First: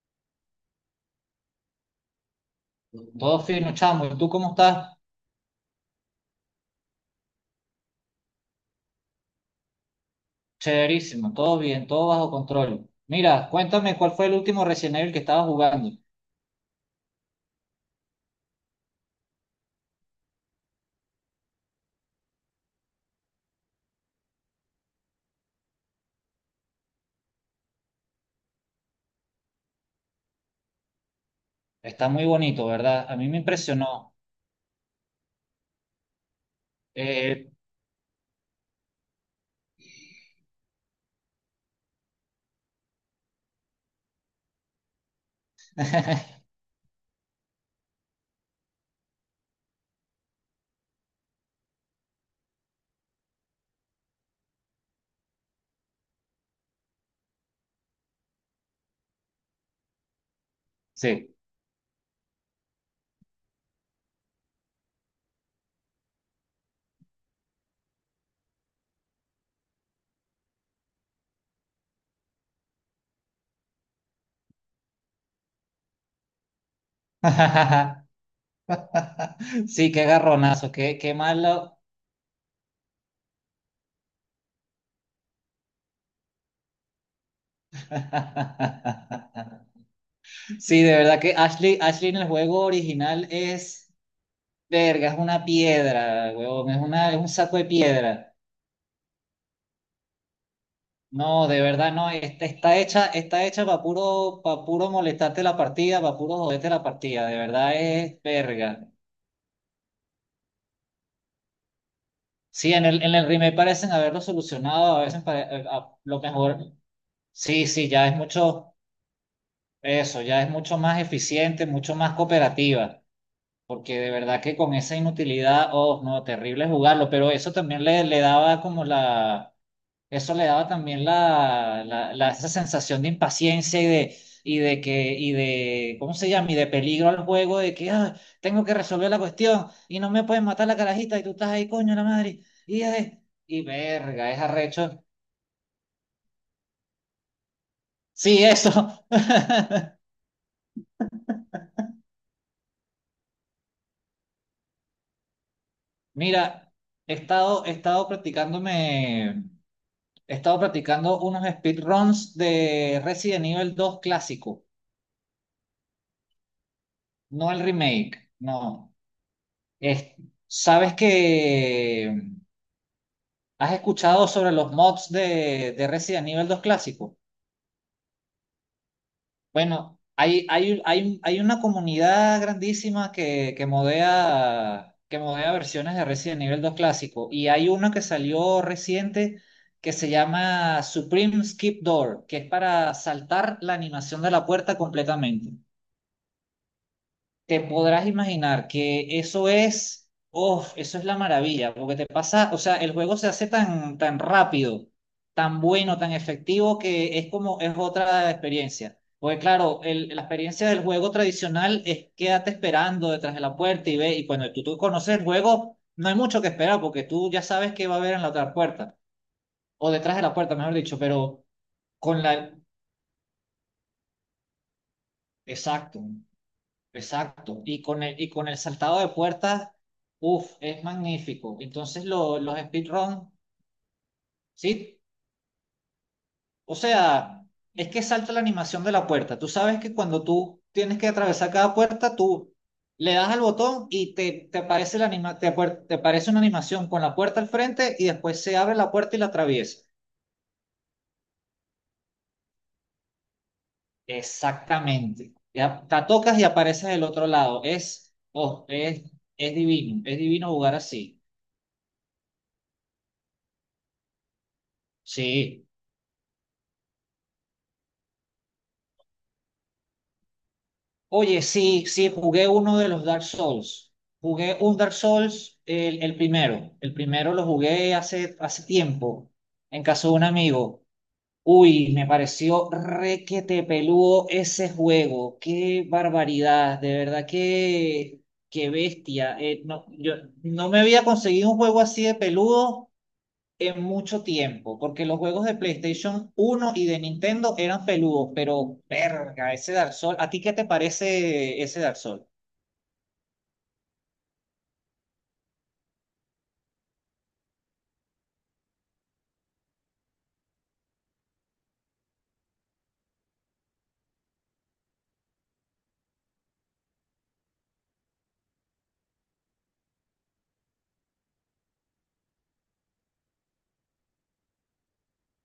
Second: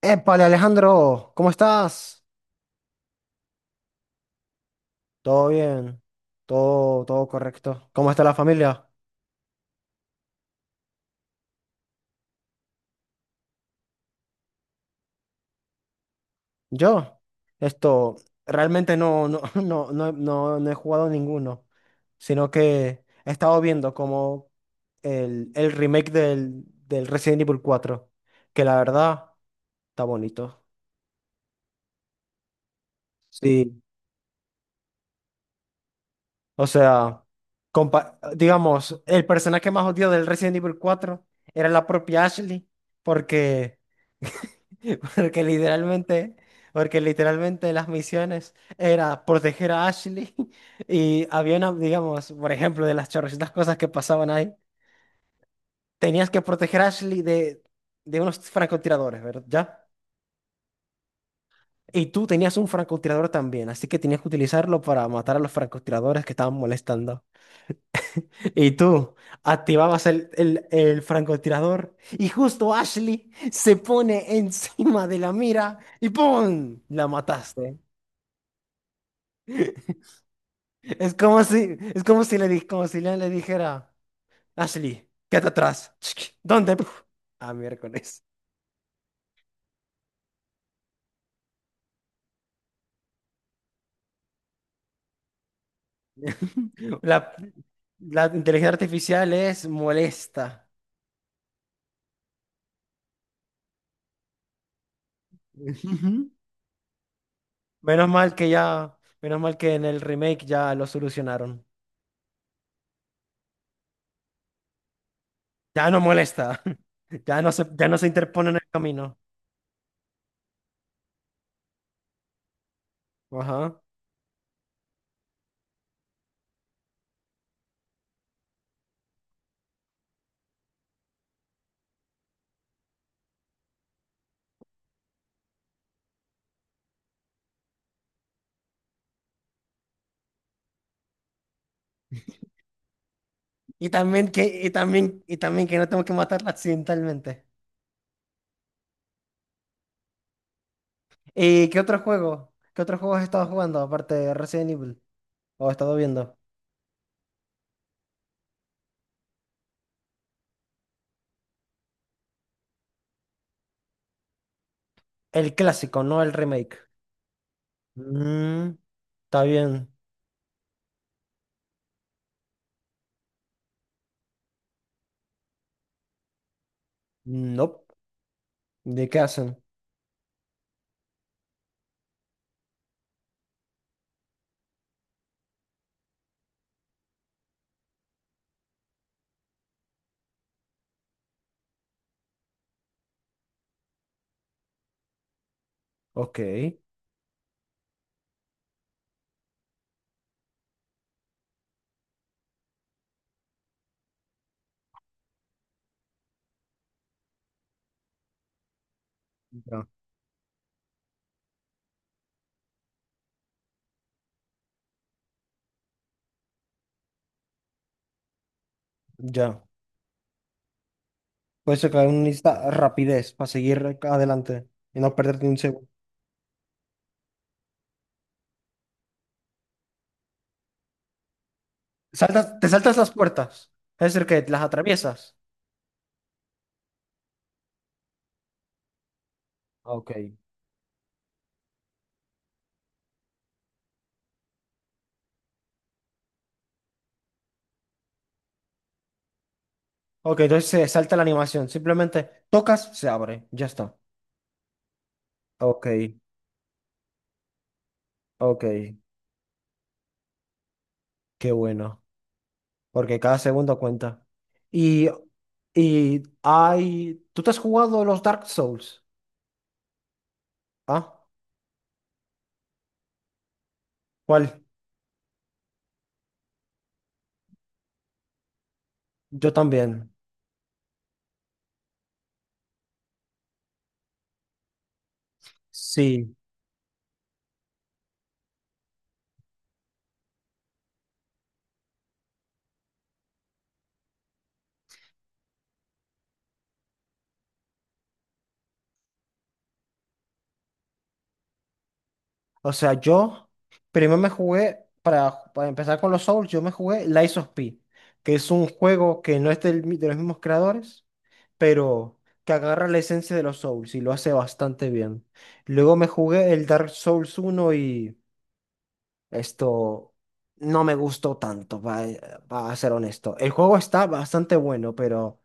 Épale, Alejandro, ¿cómo estás? Todo fino, chamo. ¿Y tú cómo estás? Todo bien, todo correcto. ¿Cómo está la familia? Chéverísimo, todo bien, todo bajo control. Mira, cuéntame cuál fue el último Resident Evil que estabas jugando. Yo, esto, realmente no, no, no, no, no, no he jugado ninguno, sino que he estado viendo como el remake del Resident Evil cuatro, que la verdad está bonito. Está muy bonito, ¿verdad? A mí me Sí, impresionó. o sea, Eh, digamos, el personaje más odiado del Resident Evil cuatro era la propia Ashley, porque Porque literalmente, porque literalmente, las misiones era proteger a Ashley y había una, digamos, por ejemplo, de las chorrocientas cosas que pasaban ahí, tenías que proteger a Ashley de unos francotiradores, ¿verdad? ¿Ya? sí. Y tú tenías un francotirador también, así que tenías que utilizarlo para matar a los francotiradores que estaban molestando. Y tú activabas el francotirador y justo Ashley se pone encima de la mira y ¡pum! La mataste. Sí, qué garronazo, qué, qué malo. Es como si le di- como si Leon le dijera, Ashley, quédate atrás. ¿Dónde? Puf. Ah, miércoles. Sí, de verdad que Ashley, Ashley en el juego original es, verga, es una piedra, huevón, es una, es un La, saco de la piedra. inteligencia artificial es molesta. No, de verdad no, está, está hecha para puro molestarte la partida, para Ujú. puro joderte la partida, de verdad Menos es mal que verga. ya, menos mal que en el remake ya lo solucionaron. Sí, en el remake parecen haberlo solucionado, a veces Ya no lo molesta. mejor, Ya no se, sí, ya sí, no se ya es interpone en el mucho, camino. eso, ya es mucho más eficiente, mucho más cooperativa, Ajá. porque de verdad que con esa inutilidad, oh, no, terrible jugarlo, pero eso también le daba como la. Eso le daba también la esa sensación de impaciencia y de que, y de, ¿cómo se llama? Y de peligro al juego, de que "Ah, tengo que resolver la cuestión y no me pueden matar la carajita y tú estás ahí, coño, la madre. Y y Y también verga, es que, y arrecho. también, y también que no tengo que matarla accidentalmente. Sí, eso. ¿Y qué otro juego? ¿Qué otro juego has estado jugando aparte de Resident Evil? ¿O has estado viendo? Mira, he estado practicándome, he estado practicando unos speedruns de Resident Evil dos clásico, El clásico, no el remake. no el remake, Mm, no. está bien. Es- Sabes que. ¿Has escuchado sobre los mods de Resident Evil 2 clásico? No. ¿De qué hacen? Bueno, hay una comunidad grandísima que modea versiones de Resident Evil 2 clásico y hay una que salió reciente que se llama Supreme Skip Door, que es para saltar la animación de la puerta completamente. Ok. Te podrás imaginar que eso es, oh, eso es la maravilla, porque te pasa, o sea, el juego se hace tan rápido, tan bueno, tan efectivo, que es como, es otra experiencia. Porque claro, Ya. La experiencia del juego tradicional es quédate esperando detrás de la puerta y ve, y cuando tú conoces el juego, no hay mucho que esperar, porque tú ya sabes qué va a haber en la otra puerta, Ya. o detrás de la puerta, mejor dicho, pero Puedes sacar con una la, lista rapidez para seguir adelante y no perderte ni un segundo. exacto, exacto, y con el saltado de puertas, uff, es magnífico. Entonces Saltas, los te saltas las speedrun, puertas. Es decir, que las ¿sí? atraviesas. O sea, es que salta la animación de la puerta. Tú sabes que Ok. cuando tú tienes que atravesar cada puerta, tú le das al botón y te aparece la anima- te, apar- te aparece una animación con la puerta al frente y después se abre la puerta y la atraviesa. Ok, entonces se salta la animación. Simplemente tocas, se abre. Ya está. Exactamente. Ya, Ok. la tocas y apareces del otro lado. Es, Ok. oh, es, es divino, es divino jugar así. Qué bueno. Porque cada segundo cuenta. Y, Sí. y hay. ¿Tú te has jugado los Dark Souls? ¿Ah? Oye, sí, sí, jugué uno de los Dark Souls. Jugué ¿Cuál? un Dark Souls, el primero. El primero lo jugué hace tiempo, Yo en casa también. de un amigo. Uy, me pareció requete peludo ese juego. Qué Sí. barbaridad, de verdad, qué bestia. No, yo no me había conseguido un juego así de peludo en mucho tiempo, porque los juegos de PlayStation uno y de Nintendo eran peludos, pero verga, ese Dark Souls, ¿a ti qué te parece ese Dark Souls? O sea, yo primero me jugué, para empezar con los Souls, yo me jugué Lies of P, que es un juego que no es de los mismos creadores, pero que agarra la esencia de los Souls y lo hace bastante bien. Luego me jugué el Dark Souls uno y esto no me gustó tanto, para ser honesto. El juego está bastante bueno, pero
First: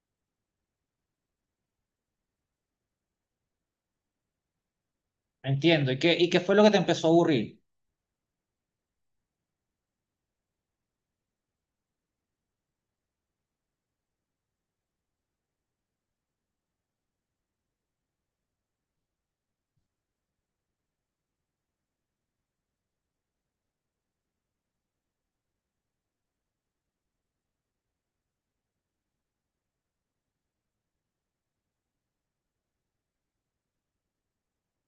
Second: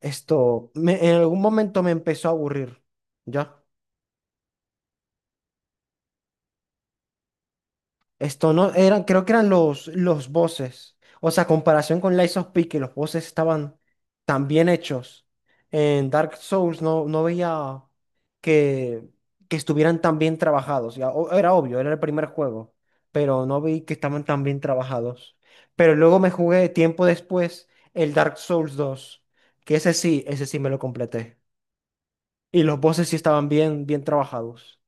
en algún momento me empezó a aburrir. ¿Ya? Entiendo, ¿y qué fue lo que te empezó a aburrir? Esto no eran, creo que eran los voces. O sea, comparación con Lies of P, que los voces estaban tan bien hechos. En Dark Souls no, no veía que, que estuvieran tan bien trabajados. Ya, era obvio, era el primer juego, pero no vi que estaban tan bien trabajados. Pero luego me jugué tiempo después el Dark Souls dos que ese sí me lo completé. Y los voces sí estaban bien, bien trabajados.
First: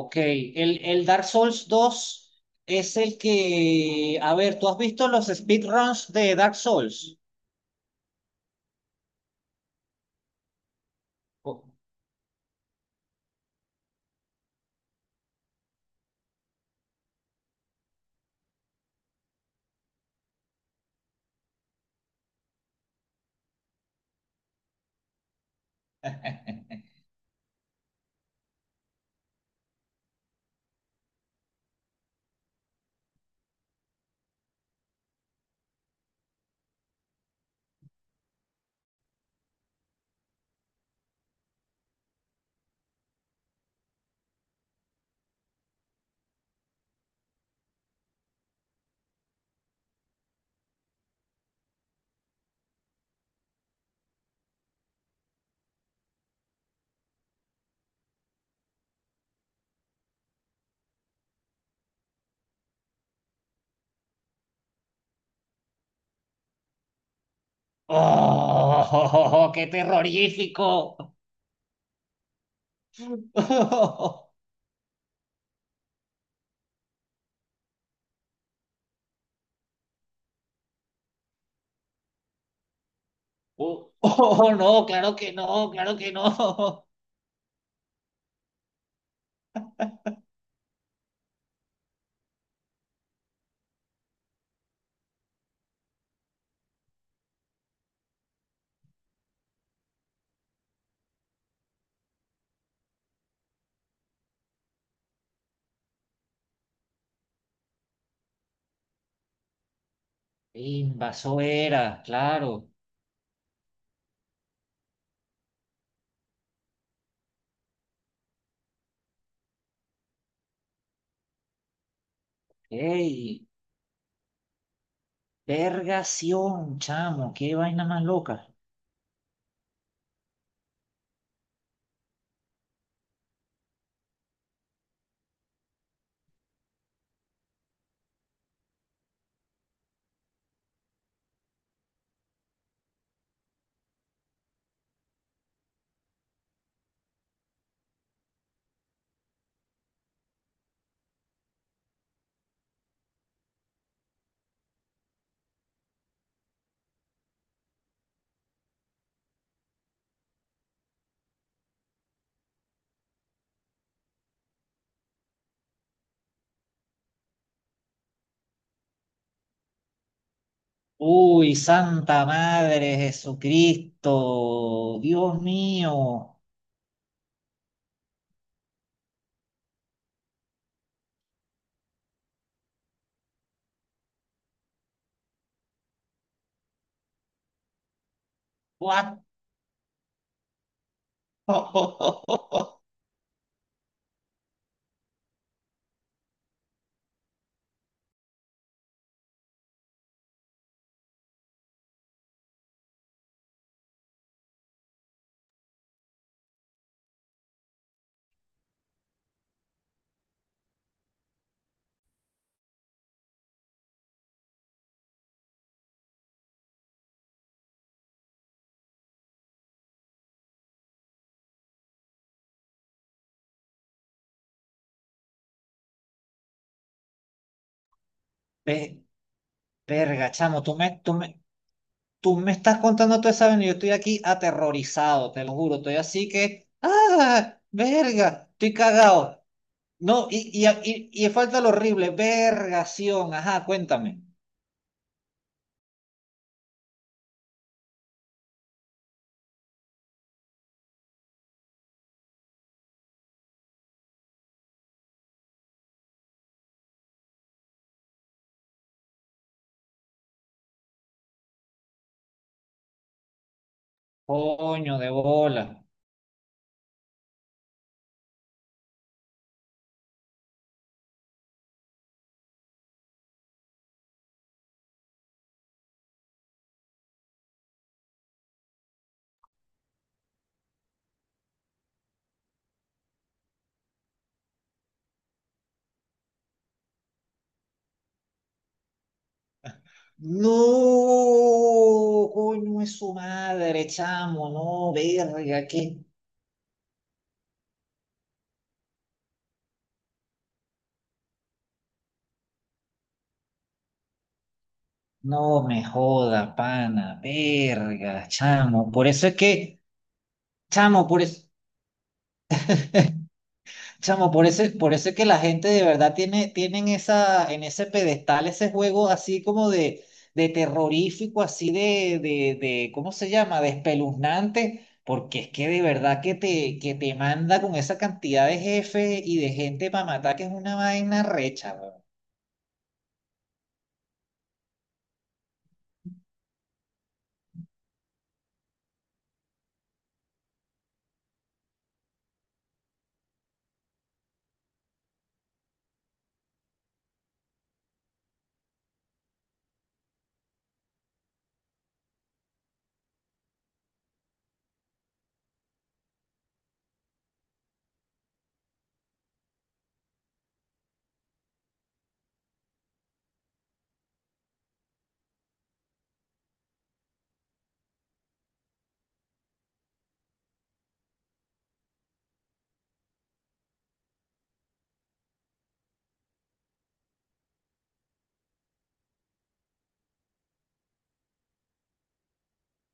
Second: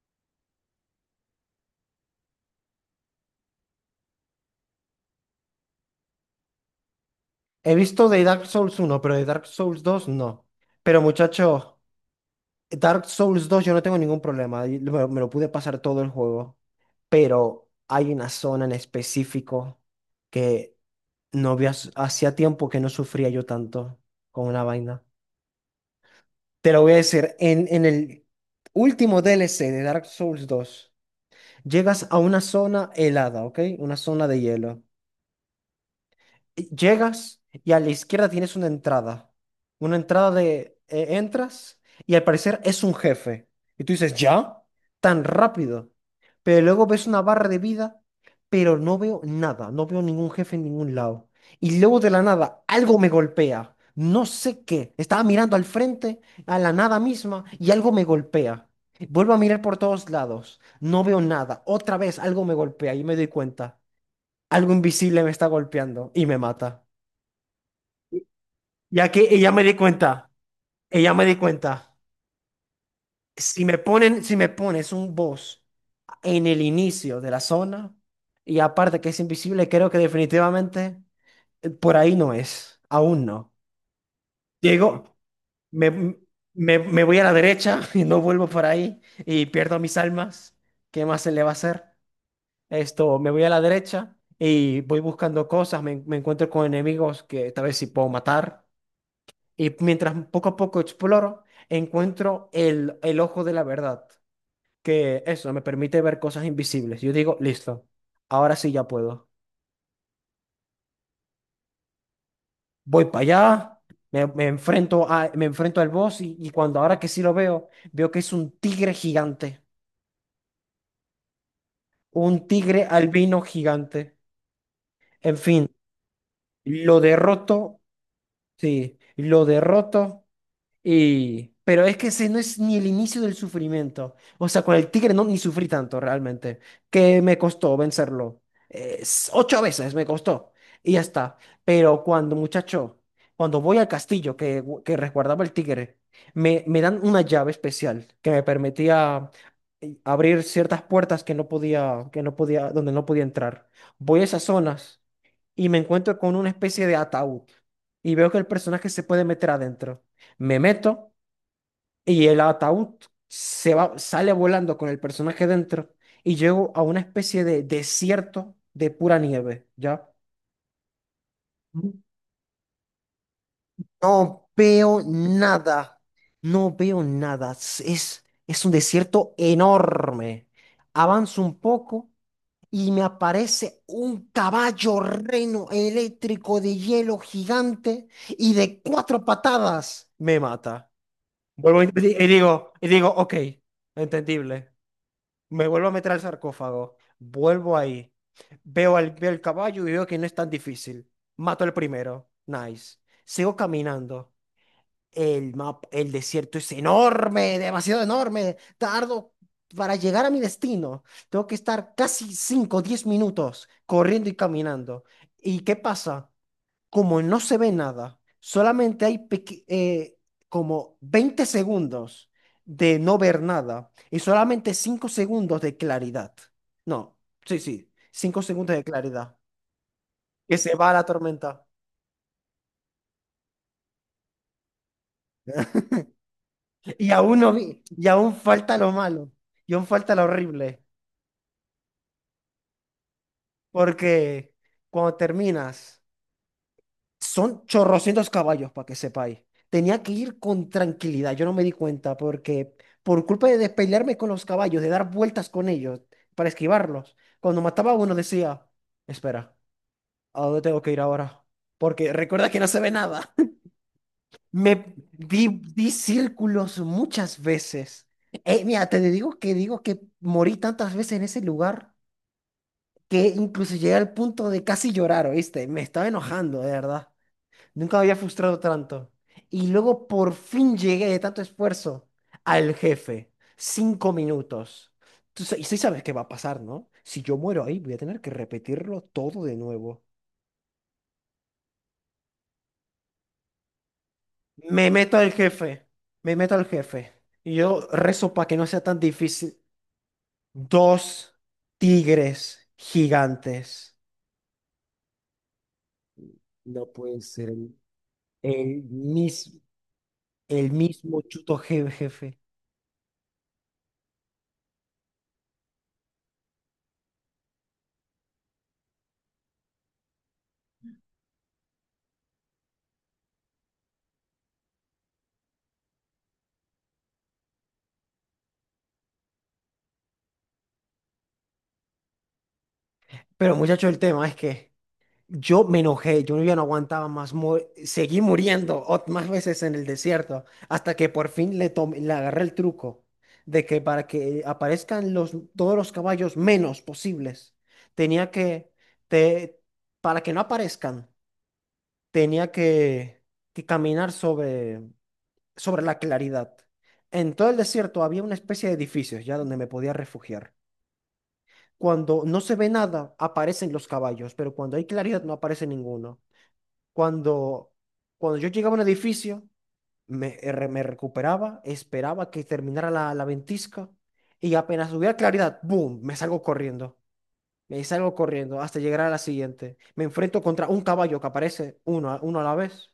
Ok, el Dark Souls dos es el que, a ver, ¿tú has visto los speedruns de Dark Souls? He visto de Dark Souls uno, pero de Dark Souls dos no. Pero Oh. muchacho, Dark Souls dos yo no tengo ningún problema. Lo pude pasar todo el juego. Pero hay una zona en específico que no había, hacía tiempo que no sufría yo tanto con una vaina. Te lo voy a decir, en el último D L C de Dark Souls dos, llegas a una zona helada, ¿ok? Una zona de hielo. Llegas y a la izquierda tienes una entrada. Una entrada entras y al parecer es un jefe. Y tú dices, ¿ya? Tan rápido. Pero luego ves una barra de vida, pero no veo nada. No veo ningún jefe en ningún lado. Y luego de la nada, algo me golpea. No sé qué. Estaba mirando al frente, a la nada misma, y algo me golpea. Vuelvo a mirar por todos lados. No veo nada. Otra vez algo me golpea y me doy cuenta. Algo invisible me está golpeando y me mata. Ya que ¡Oh, ella me qué di cuenta, terrorífico! ella me di cuenta, si me ponen, si me pones un boss en el inicio de la zona, y aparte que es invisible, creo que definitivamente por ahí no es, aún no. Oh, oh, no, claro Llego, que no, me, claro que me, no. me voy a la derecha y no vuelvo por ahí y pierdo mis almas. ¿Qué más se le va a hacer? Esto, me voy a la derecha y voy buscando cosas, me encuentro con enemigos que tal vez sí puedo matar. Y mientras poco a poco exploro, encuentro el ojo de la verdad, que eso me permite ver cosas invisibles. Yo digo, listo, ahora sí ya puedo. Invaso era, claro. Voy para allá, me enfrento al boss y cuando ahora que sí lo veo, veo que es un tigre gigante, un tigre albino ¡Ey! gigante. En fin, Vergación, lo chamo, qué derroto, vaina más loca. sí, lo derroto. Y, pero es que ese no es ni el inicio del sufrimiento. O sea, con el tigre no ni sufrí tanto realmente, que me costó vencerlo. Ocho veces me costó y ya está. Pero cuando, muchacho, cuando voy al castillo que resguardaba el tigre, me dan una llave especial que me permitía abrir ciertas puertas que no podía, donde no podía entrar. Voy a esas zonas y me encuentro con una especie de ataúd y veo que el personaje se puede meter adentro. Me meto y el ataúd se va, sale volando con el personaje dentro y llego a una especie de desierto de pura nieve, ¿ya? Uy, Santa Madre No Jesucristo, veo Dios nada. mío. No veo nada. Es un desierto enorme. Avanzo un poco y me aparece un caballo reno eléctrico de hielo gigante y de What? cuatro patadas me mata. Vuelvo y digo, ok, entendible. Me vuelvo a meter al sarcófago, vuelvo ahí, veo el caballo y veo que no es tan difícil. Mato el primero, nice. Sigo caminando. El mapa, el desierto es enorme, demasiado enorme. Tardo para llegar a mi destino. Tengo que estar casi 5 o 10 minutos corriendo y caminando. ¿Y qué pasa? Como no se ve nada, solamente hay como 20 segundos de no ver nada y solamente 5 segundos de claridad. No, sí, sí, 5 segundos de Ve- claridad. Verga, Que chamo, se tú va me, la tú me, tormenta. tú me estás contando todo esa vaina y yo estoy aquí aterrorizado, te lo juro. Estoy así que, Y aún no ah, vi, y aún verga, estoy falta lo malo, cagado. y aún falta lo No, y, y, horrible. y, y falta lo horrible, vergación, ajá, cuéntame. Porque cuando terminas, son chorrocientos caballos, para que sepáis. Tenía que ir con tranquilidad, yo no me di cuenta, porque por culpa de despelearme con los caballos, de dar vueltas con ellos, para esquivarlos, cuando mataba a uno decía, espera, ¿a dónde tengo que ir ahora? Porque recuerda que no se ve nada. Me Coño de di, bola. Di círculos muchas veces. Mira, te digo que morí tantas veces en ese lugar que incluso llegué al punto de casi llorar, ¿oíste? Me estaba enojando, de verdad. Nunca me había frustrado tanto. Y luego por fin llegué de tanto esfuerzo al jefe. 5 minutos. Y sí sabes qué va a pasar, ¿no? Si yo muero ahí, voy a tener que repetirlo todo de nuevo. No, coño es su madre, chamo, Me no, meto al verga, jefe. que Me meto al jefe. Y yo rezo para que no sea tan difícil. Dos tigres gigantes. no me joda, No pana, pueden ser verga, chamo. Por eso es mismo. que, El chamo, mismo por eso. Chuto jefe. Chamo, por eso es que la gente de verdad tiene, tienen esa, en ese pedestal ese juego así como de terrorífico, así de, ¿cómo se llama? De espeluznante, porque es que de verdad que te manda con esa cantidad de jefes y de gente para matar, que es una vaina recha, weón. Pero muchacho, el tema es que yo me enojé, yo ya no aguantaba más, seguí muriendo más veces en el desierto, hasta que por fin le agarré el truco de que para que aparezcan todos los caballos menos posibles, tenía que, te, para que no aparezcan, tenía que caminar sobre la claridad. En todo el desierto había una especie de edificios ya donde me podía refugiar. Cuando no se ve nada, aparecen los caballos, pero cuando hay claridad no aparece ninguno. Cuando, cuando yo llegaba a un edificio, me recuperaba, esperaba que terminara la ventisca y apenas hubiera claridad, ¡boom! Me salgo corriendo. Me salgo corriendo hasta llegar a la siguiente. Me enfrento contra un caballo que aparece uno a la vez,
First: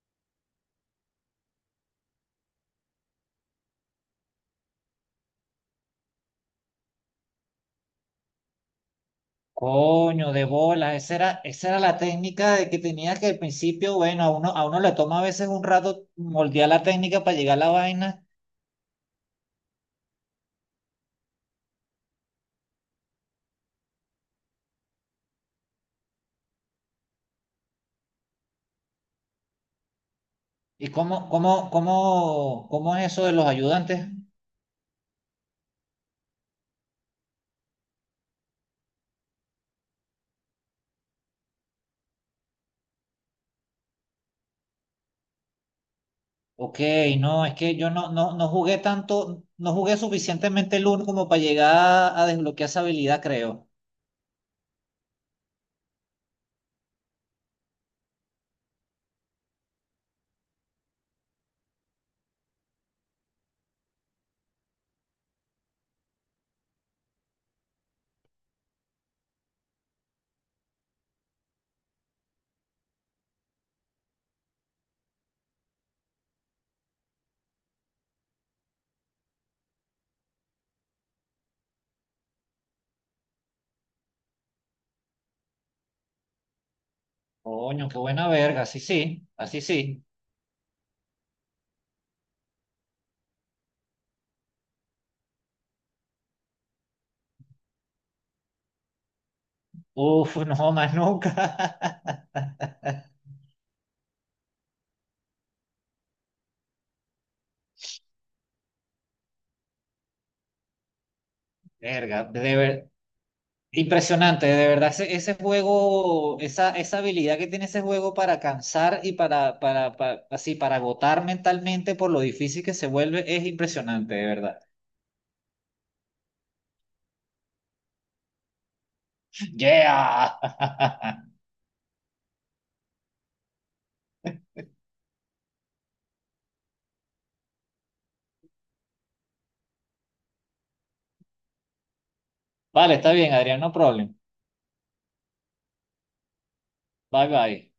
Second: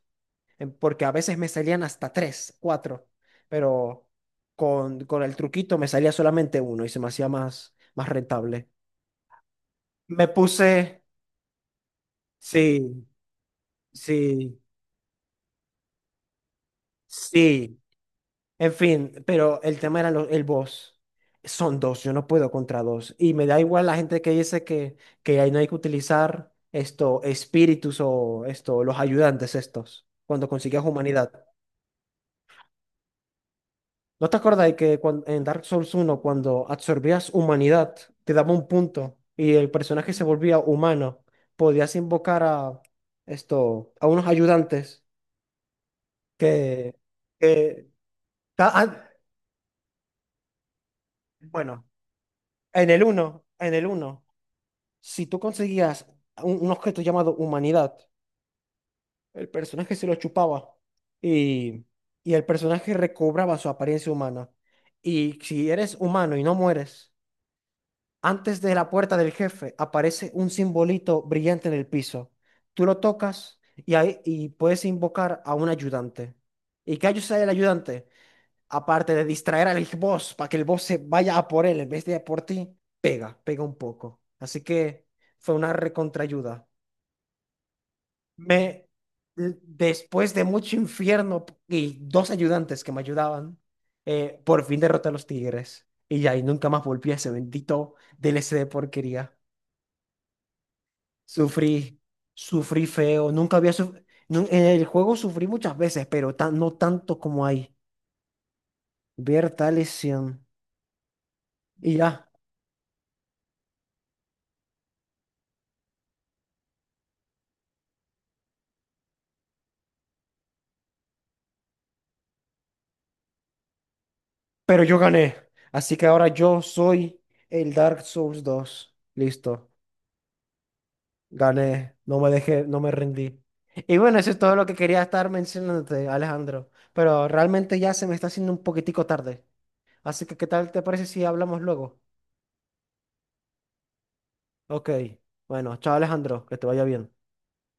porque a veces me salían hasta tres, cuatro, pero con el truquito me salía solamente uno y se me hacía más rentable. Coño, Me de puse. bolas, esa era la técnica de que Sí, tenía que al principio, bueno, sí, a uno le toma a veces un rato moldear la técnica para llegar a la sí. vaina. En fin, pero el tema era el boss. Son dos, yo no puedo contra dos. Y me da igual la gente que dice que ahí no hay que utilizar esto, espíritus o esto, los ayudantes estos, cuando consigues ¿Y cómo, humanidad. cómo, cómo, cómo es eso de los ayudantes? ¿No te acuerdas de que en Dark Souls uno cuando absorbías humanidad, te daba un punto y el personaje se volvía humano? Podías invocar a esto, a unos ayudantes Ok, que, no, es que que yo no, no, no jugué ah, tanto, no jugué suficientemente el uno como para llegar bueno. A desbloquear esa En el habilidad, uno, creo. en el uno. Si tú conseguías un objeto llamado humanidad, el personaje se lo chupaba y, y el personaje recobraba su apariencia humana. Y si eres humano y no mueres, antes de la puerta del jefe aparece un simbolito brillante en el piso. Tú lo tocas y, ahí, y puedes invocar a un ayudante. ¿Y qué ayuda el ayudante? Aparte de distraer al boss para que el boss se vaya a por él en vez de a por ti, pega, pega un poco. Así que fue una recontraayuda. Coño, qué buena verga, así Me, sí, así sí. Después de mucho infierno y dos ayudantes que me ayudaban, por fin derroté a los tigres. Y ya, y nunca más volví a ese bendito DLC de porquería. Uf, no, más Sufrí, nunca. sufrí feo. Nunca había sufrido. En el juego sufrí muchas veces, pero no tanto como ahí. Ver tal lesión. Y Verga, ya. de ver- impresionante, de verdad, ese juego, esa habilidad que tiene ese juego para cansar y para, así, para agotar mentalmente por lo difícil que se vuelve, es impresionante, de verdad. Pero yo gané. Así que ahora yo soy el Dark Souls 2. Listo. Yeah. Gané. No me dejé, no me rendí. Y bueno, eso es todo lo que quería estar mencionándote, Alejandro. Pero realmente ya se me está haciendo un poquitico tarde. Así que, ¿qué tal te parece si hablamos luego? Vale, está bien, Adrián, no problem. Ok. Bueno, chao, Alejandro. Que te vaya bien. Bye bye.